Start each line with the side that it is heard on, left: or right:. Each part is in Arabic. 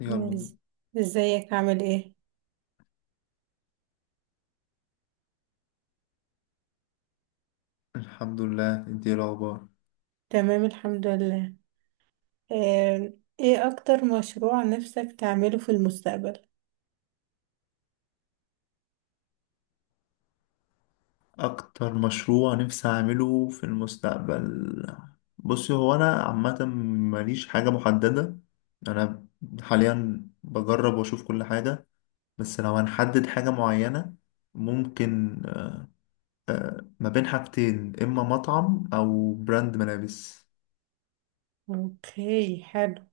left: يلا بينا.
right: إز- ازيك عامل ايه؟
left: الحمد لله. انت ايه الاخبار؟
right: تمام الحمد لله. آه، ايه اكتر مشروع نفسك تعمله في المستقبل؟
left: اكتر مشروع نفسي اعمله في المستقبل. بصي، هو انا عامه ماليش حاجه محدده. انا حاليا بجرب واشوف كل حاجه. بس لو هنحدد حاجه معينه ممكن، ما بين حاجتين اما مطعم او براند ملابس.
right: اوكي حلو.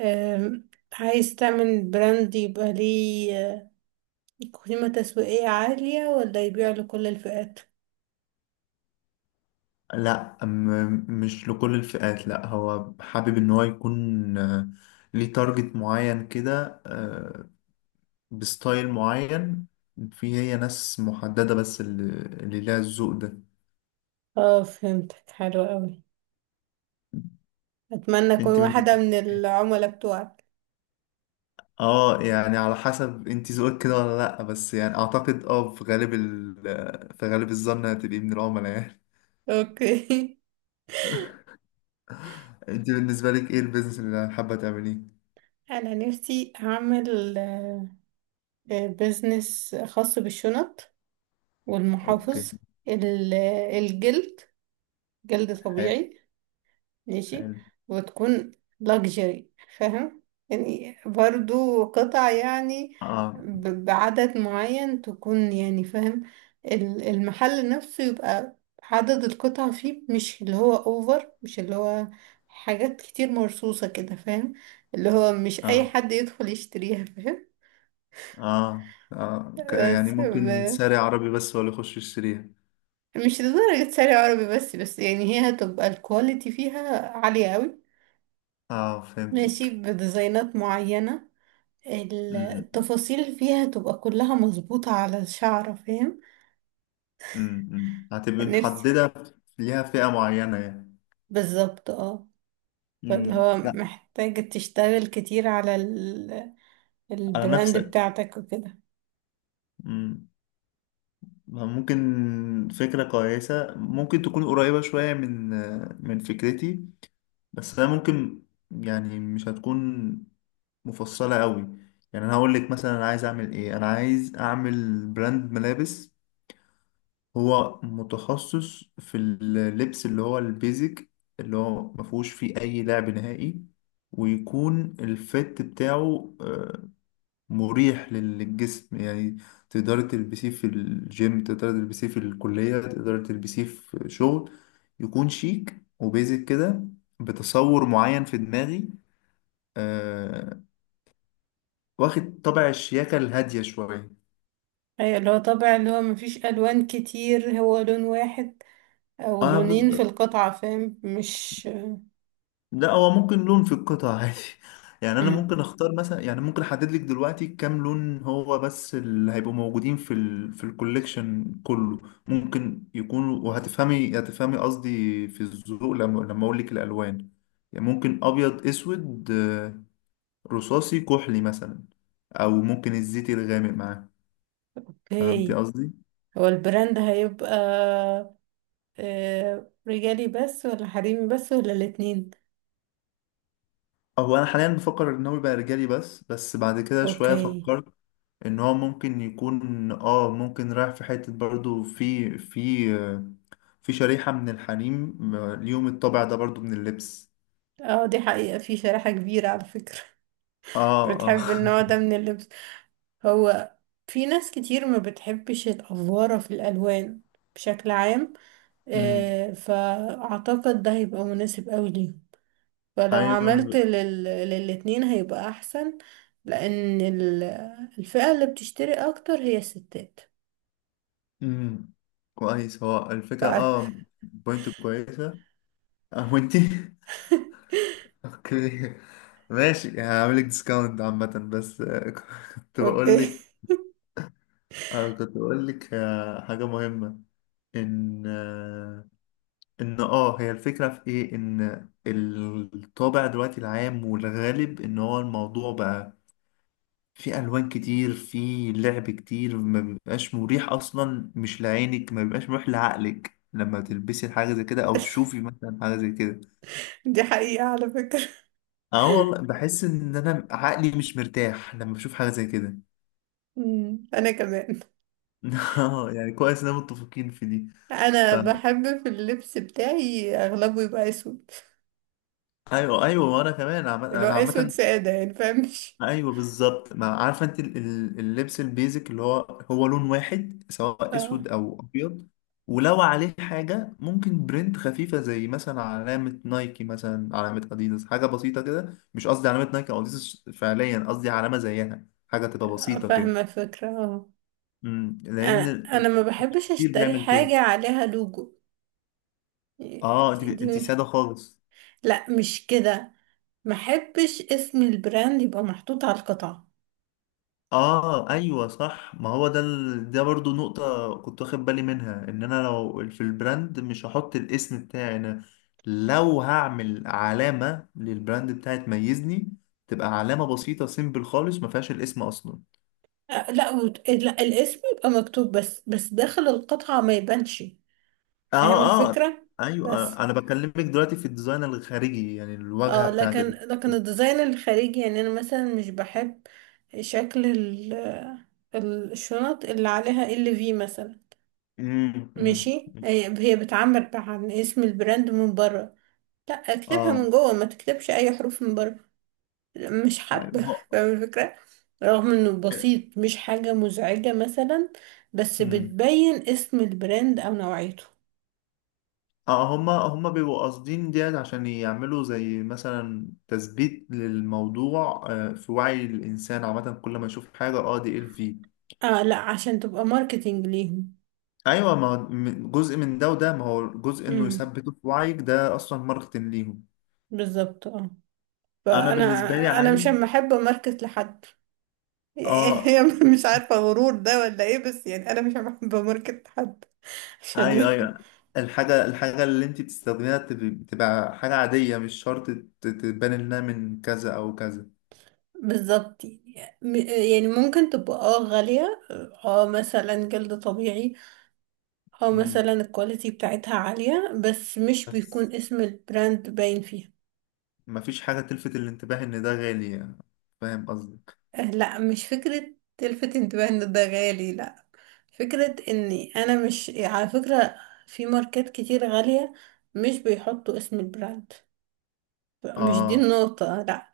right: عايز تعمل براند يبقى ليه قيمة تسويقية عالية ولا يبيع لكل الفئات؟
left: لا، مش لكل الفئات. لا، هو حابب ان هو يكون ليه تارجت معين كده، بستايل معين. في هي ناس محددة بس اللي ليها الذوق ده.
right: اه فهمتك حلو قوي، اتمنى اكون
left: انت
right: واحدة
left: بالنسبة
right: من
left: لك،
right: العملاء بتوعك.
left: اه يعني على حسب انت ذوقك كده ولا لأ، بس يعني اعتقد في غالب الظن هتبقي من العملاء يعني.
right: اوكي.
left: انت بالنسبة لك ايه البيزنس اللي حابة تعمليه؟
right: انا نفسي اعمل بزنس خاص بالشنط
left: اوكي،
right: والمحافظ. ال- الجلد، جلد
left: حلو.
right: طبيعي، ماشي،
left: حلو.
right: وتكون لاكجري، فاهم يعني؟ برضو قطع يعني
left: اه،
right: بعدد معين تكون، يعني فاهم؟ المحل نفسه يبقى عدد القطع فيه مش اللي هو اوفر، مش اللي هو حاجات كتير مرصوصة كده، فاهم؟ اللي هو مش اي
left: اه،
right: حد يدخل يشتريها، فاهم؟
left: اه، اه، يعني
right: بس
left: ممكن ساري عربي بس ولا يخش يشتريها.
right: مش لدرجة شارع عربي بس، بس يعني هي هتبقى الكواليتي فيها عالية قوي.
left: اه،
right: ماشي
left: فهمتك.
right: بديزاينات معينة،
left: أمم،
right: التفاصيل فيها تبقى كلها مظبوطة على الشعر، فاهم؟
left: أمم، أمم. هتبقي
right: نفسي
left: محددة ليها فئة معينة يعني.
right: بالظبط، اه. فاللي
left: مم.
right: هو
left: لا.
right: محتاج تشتغل كتير على ال...
left: على
right: البراند
left: نفسك.
right: بتاعتك وكده.
left: مم. ممكن فكرة كويسة، ممكن تكون قريبة شوية من فكرتي. بس أنا ممكن، يعني مش هتكون مفصلة قوي. يعني أنا هقول لك مثلا، أنا عايز أعمل إيه؟ أنا عايز أعمل براند ملابس. هو متخصص في اللبس اللي هو البيزك، اللي هو مفهوش فيه أي لعب نهائي. ويكون الفت بتاعه مريح للجسم يعني. تقدري تلبسيه في الجيم، تقدري تلبسيه في الكلية، تقدري تلبسيه في شغل. يكون شيك وبيزك كده. بتصور معين في دماغي. آه واخد طبع الشياكة الهادية شوية.
right: ايوه اللي هو طبع، اللي هو مفيش ألوان كتير، هو لون واحد أو
left: أنا
right: لونين في القطعة، فاهم مش؟
left: لا، هو ممكن لون في القطع عادي. يعني انا
right: مم.
left: ممكن اختار مثلا، يعني ممكن احدد لك دلوقتي كام لون هو بس اللي هيبقوا موجودين في الكوليكشن كله. ممكن يكونوا، وهتفهمي هتفهمي قصدي في الذوق لما اقول لك الالوان. يعني ممكن ابيض، اسود، رصاصي، كحلي مثلا. او ممكن الزيتي الغامق معاه. فهمتي
right: اوكي،
left: قصدي؟
right: هو البراند هيبقى رجالي بس ولا حريمي بس ولا الاتنين؟
left: هو انا حاليا بفكر ان هو يبقى رجالي بس، بس بعد كده شويه
right: اوكي.
left: فكرت ان هو ممكن يكون، ممكن رايح في حتة برضو في في شريحة من الحريم، ليهم الطابع ده برضو من اللبس.
right: اه دي حقيقة، في شريحة كبيرة على فكرة.
left: اه، اه.
right: بتحب النوع ده من اللبس؟ هو في ناس كتير ما بتحبش الأفوارة في الألوان بشكل عام،
left: أمم.
right: فأعتقد ده هيبقى مناسب قوي ليه. فلو
left: ايوه، أنا
right: عملت لل... للاتنين هيبقى أحسن، لأن الفئة اللي بتشتري أكتر هي الستات.
left: أمم. كويس، هو الفكرة
right: ف-
left: بوينت كويسة. اه، وانتي؟ اوكي، ماشي، هعملك ديسكاونت عامة بس، كنت
right: اوكي.
left: بقولك. اه كنت بقولك، حاجة مهمة. ان آه، ان هي الفكرة في ايه، ان الطابع دلوقتي العام والغالب ان هو الموضوع بقى في الوان كتير، في لعب كتير، ما بيبقاش مريح اصلا، مش لعينك، ما بيبقاش مريح لعقلك لما تلبسي حاجة زي كده او تشوفي مثلا حاجة زي كده.
right: دي حقيقة على فكرة.
left: اه والله، بحس ان انا عقلي مش مرتاح لما بشوف حاجة زي كده.
right: مم. أنا كمان
left: اه، يعني كويس اننا متفقين في دي. ف...
right: انا بحب في اللبس بتاعي اغلبه يبقى اسود،
left: ايوه، ايوه، وانا كمان
right: اللي هو
left: انا
right: اسود
left: عامة.
right: ساده يعني، فاهم مش؟
left: ايوه بالظبط، ما عارفه انت اللبس البيزك اللي هو هو لون واحد سواء
right: اه.
left: اسود او ابيض. ولو عليه حاجه ممكن برنت خفيفه زي مثلا علامه نايكي، مثلا علامه اديداس، حاجه بسيطه كده. مش قصدي علامه نايكي او اديداس فعليا، قصدي علامه زيها، حاجه تبقى بسيطه كده.
right: فاهمه الفكره، اه. انا،
left: لان
right: انا ما بحبش
left: كتير
right: اشتري
left: بيعمل كده.
right: حاجه عليها لوجو.
left: اه، انت
right: دي.
left: انت ساده خالص.
right: لا مش كده، ما بحبش اسم البراند يبقى محطوط على القطعه.
left: اه، ايوه صح، ما هو ده برضو نقطة كنت واخد بالي منها، ان انا لو في البراند مش هحط الاسم بتاعي انا. لو هعمل علامة للبراند بتاعي تميزني، تبقى علامة بسيطة سيمبل خالص ما فيهاش الاسم اصلا.
right: لا الاسم يبقى مكتوب بس، بس داخل القطعه ما يبانش، فاهم
left: اه، اه،
right: الفكره؟
left: ايوه،
right: بس
left: انا بكلمك دلوقتي في الديزاين الخارجي، يعني الواجهة
right: اه،
left: بتاعت
right: لكن لكن الديزاين الخارجي يعني، انا مثلا مش بحب شكل ال، الشنط اللي عليها ال في مثلا.
left: أمم،
right: ماشي،
left: أمم.
right: هي بتعبر عن اسم البراند من بره. لا اكتبها
left: اه،
right: من جوه، ما تكتبش اي حروف من بره. مش حابه.
left: ايوه،
right: فاهم الفكره؟ رغم انه
left: إيه،
right: بسيط، مش حاجه مزعجه مثلا، بس
left: أمم.
right: بتبين اسم البراند او نوعيته.
left: اه هما هما بيبقوا قاصدين ديت عشان يعملوا زي مثلا تثبيت للموضوع، في وعي الإنسان عامة، كل ما يشوف حاجة دي في.
right: اه، لا عشان تبقى ماركتينج ليهم.
left: أيوة، ما هو جزء من ده، وده ما هو جزء إنه
right: امم،
left: يثبته في وعيك، ده أصلا ماركتنج ليهم.
right: بالظبط اه.
left: أنا
right: فانا،
left: بالنسبة لي
right: انا
left: عايز.
right: مش محبه ماركت لحد.
left: اه،
right: يعني مش عارفه غرور ده ولا ايه، بس يعني انا مش محبه ماركت لحد عشان
left: أيوة،
right: يعني،
left: أيوة. الحاجة اللي أنت بتستخدميها تبقى حاجة عادية، مش شرط تبان إنها من كذا أو كذا.
right: بالظبط. يعني ممكن تبقى اه غاليه، اه مثلا جلد طبيعي، اه
left: مم.
right: مثلا الكواليتي بتاعتها عاليه، بس مش
left: بس
right: بيكون اسم البراند باين فيها.
left: مفيش حاجة تلفت الانتباه إن ده غالي يعني. فاهم قصدي؟
right: لا مش فكره تلفت انتباه ان ده غالي، لا. فكره اني انا مش، على فكره في ماركات كتير غاليه مش بيحطوا اسم البراند، مش دي
left: اه،
right: النقطة لا.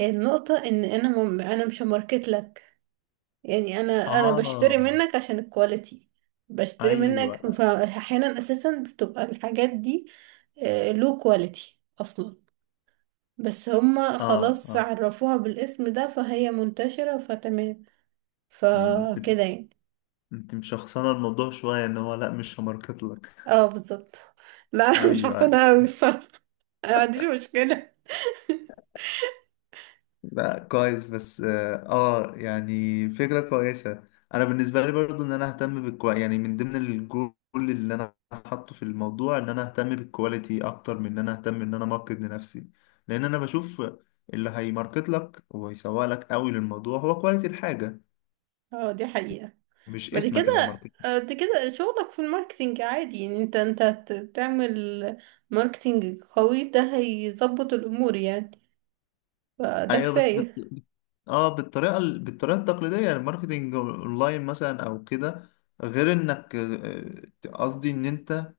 right: النقطة ان انا مم... انا مش ماركت لك، يعني انا
left: اه،
right: بشتري منك عشان الكواليتي، بشتري منك،
left: ايوه،
right: فاحيانا اساسا بتبقى الحاجات دي، لو كواليتي اصلا، بس هما
left: اه،
right: خلاص
left: اه.
right: عرفوها بالاسم ده فهي منتشرة فتمام.
left: م- انت
right: فكده يعني،
left: انت مشخصنه الموضوع شويه، ان هو لا مش هماركت لك.
right: اه بالظبط. لا مش
left: ايوه،
right: حاسة
left: ايوه.
right: انا أوي بصراحة، ما عنديش مشكلة.
left: لا كويس، بس يعني فكره كويسه. انا بالنسبه لي برضو ان انا اهتم يعني من ضمن الجول اللي انا حاطه في الموضوع ان انا اهتم بالكواليتي اكتر من ان انا اهتم ان انا ماركت لنفسي. لان انا بشوف اللي هيماركت لك ويسوق لك قوي للموضوع هو كواليتي الحاجه،
right: اه دي حقيقة.
left: مش
right: بعد
left: اسمك اللي
right: كده،
left: هيماركت.
right: بعد كده شغلك في الماركتينج عادي، يعني انت، انت تعمل ماركتينج قوي ده هيظبط الامور يعني، فده
left: ايوه، بس
right: كفاية.
left: اه بالطريقه التقليديه، يعني الماركتنج اونلاين مثلا او كده. غير انك قصدي ان انت،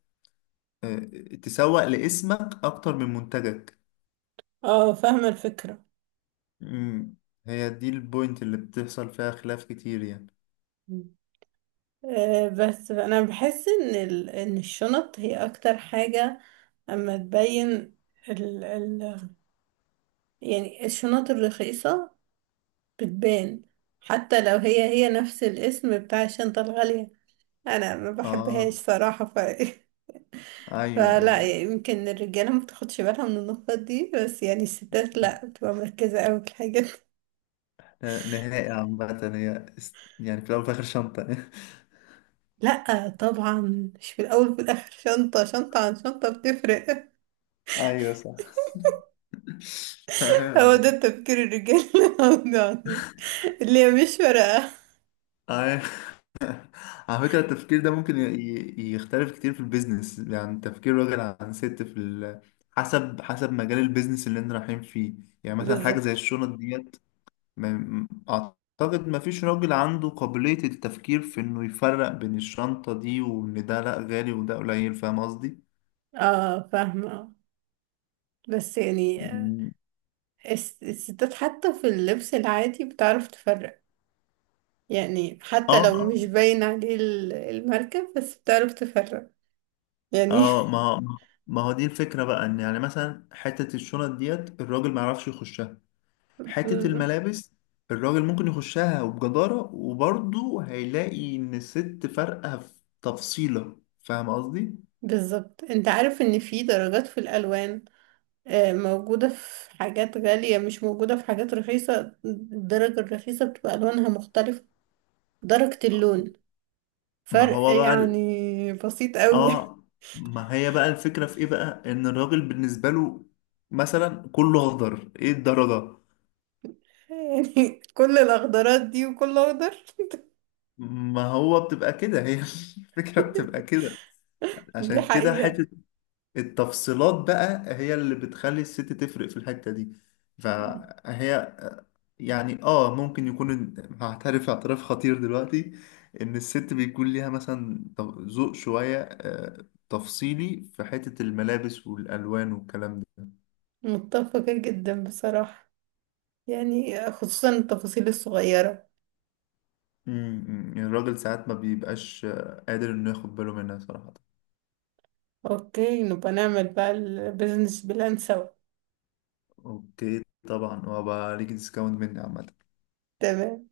left: آه، تسوق لاسمك اكتر من منتجك.
right: اه فاهمة الفكرة.
left: امم هي دي البوينت اللي بتحصل فيها خلاف كتير يعني.
right: مم. بس انا بحس ان ال... ان الشنط هي اكتر حاجة اما تبين ال... ال... يعني الشنط الرخيصة بتبان حتى لو هي نفس الاسم بتاع الشنطة الغالية، انا ما بحبهاش
left: اه،
right: صراحة ف
left: ايوه،
right: فلا
left: ايوه.
right: يعني، يمكن الرجالة ما بتاخدش بالها من النقط دي، بس يعني الستات لا بتبقى مركزة قوي في الحاجات دي.
left: نهائي عامة، هي يعني في الاول وفي الاخر شنطة.
right: لا طبعا، مش في الأول وفي الآخر شنطة، شنطة عن شنطة بتفرق.
left: ايوه صح.
right: هو
left: تمام.
right: ده تفكير الرجالة، يعني اللي هي مش فارقة.
left: ايوه، على فكرة التفكير ده ممكن يختلف كتير في البيزنس، يعني تفكير راجل عن ست في حسب مجال البيزنس اللي انت رايحين فيه. يعني مثلا حاجة زي
right: بالظبط،
left: الشنط ديت. ما... م- أعتقد ما فيش راجل عنده قابلية التفكير في إنه يفرق بين الشنطة دي، وإن ده لأ غالي وده قليل. فاهم قصدي؟
right: اه فاهمة، بس يعني
left: مم.
right: الستات حتى في اللبس العادي بتعرف تفرق، يعني حتى
left: اه،
right: لو
left: اه،
right: مش باين عليه الماركة، بس بتعرف تفرق يعني.
left: آه، ما ما هو دي الفكرة بقى، إن يعني مثلا حتة الشنط ديت الراجل ما يعرفش يخشها. حتة الملابس الراجل ممكن يخشها وبجدارة، وبرضه هيلاقي إن الست فارقة في تفصيلة. فاهم قصدي؟
right: بالظبط، انت عارف ان في درجات في الالوان، موجودة في حاجات غالية مش موجودة في حاجات رخيصة، الدرجة الرخيصة بتبقى الوانها مختلفة، درجة اللون
left: ما
right: فرق
left: هو بقى
right: يعني بسيط قوي.
left: آه ما هي بقى الفكرة في إيه بقى؟ إن الراجل بالنسبة له مثلا كله أخضر، إيه الدرجة؟
right: يعني كل الاخضرات دي وكل اخضر.
left: ما هو بتبقى كده هي. الفكرة بتبقى كده.
right: دي
left: عشان كده
right: حقيقة.
left: حتة التفصيلات بقى هي اللي بتخلي الست تفرق في الحتة دي. فهي يعني ممكن يكون، هعترف اعتراف خطير دلوقتي، ان الست بيكون ليها مثلا ذوق شوية تفصيلي في حتة الملابس والالوان والكلام ده.
right: متفقة جدا بصراحة، يعني خصوصا التفاصيل الصغيرة.
left: يعني الراجل ساعات ما بيبقاش قادر انه ياخد باله منها صراحة.
right: اوكي نبقى نعمل بقى البيزنس بلان سوا.
left: اوكي، طبعا، وبقى ليك ديسكاونت مني عامة.
right: تمام.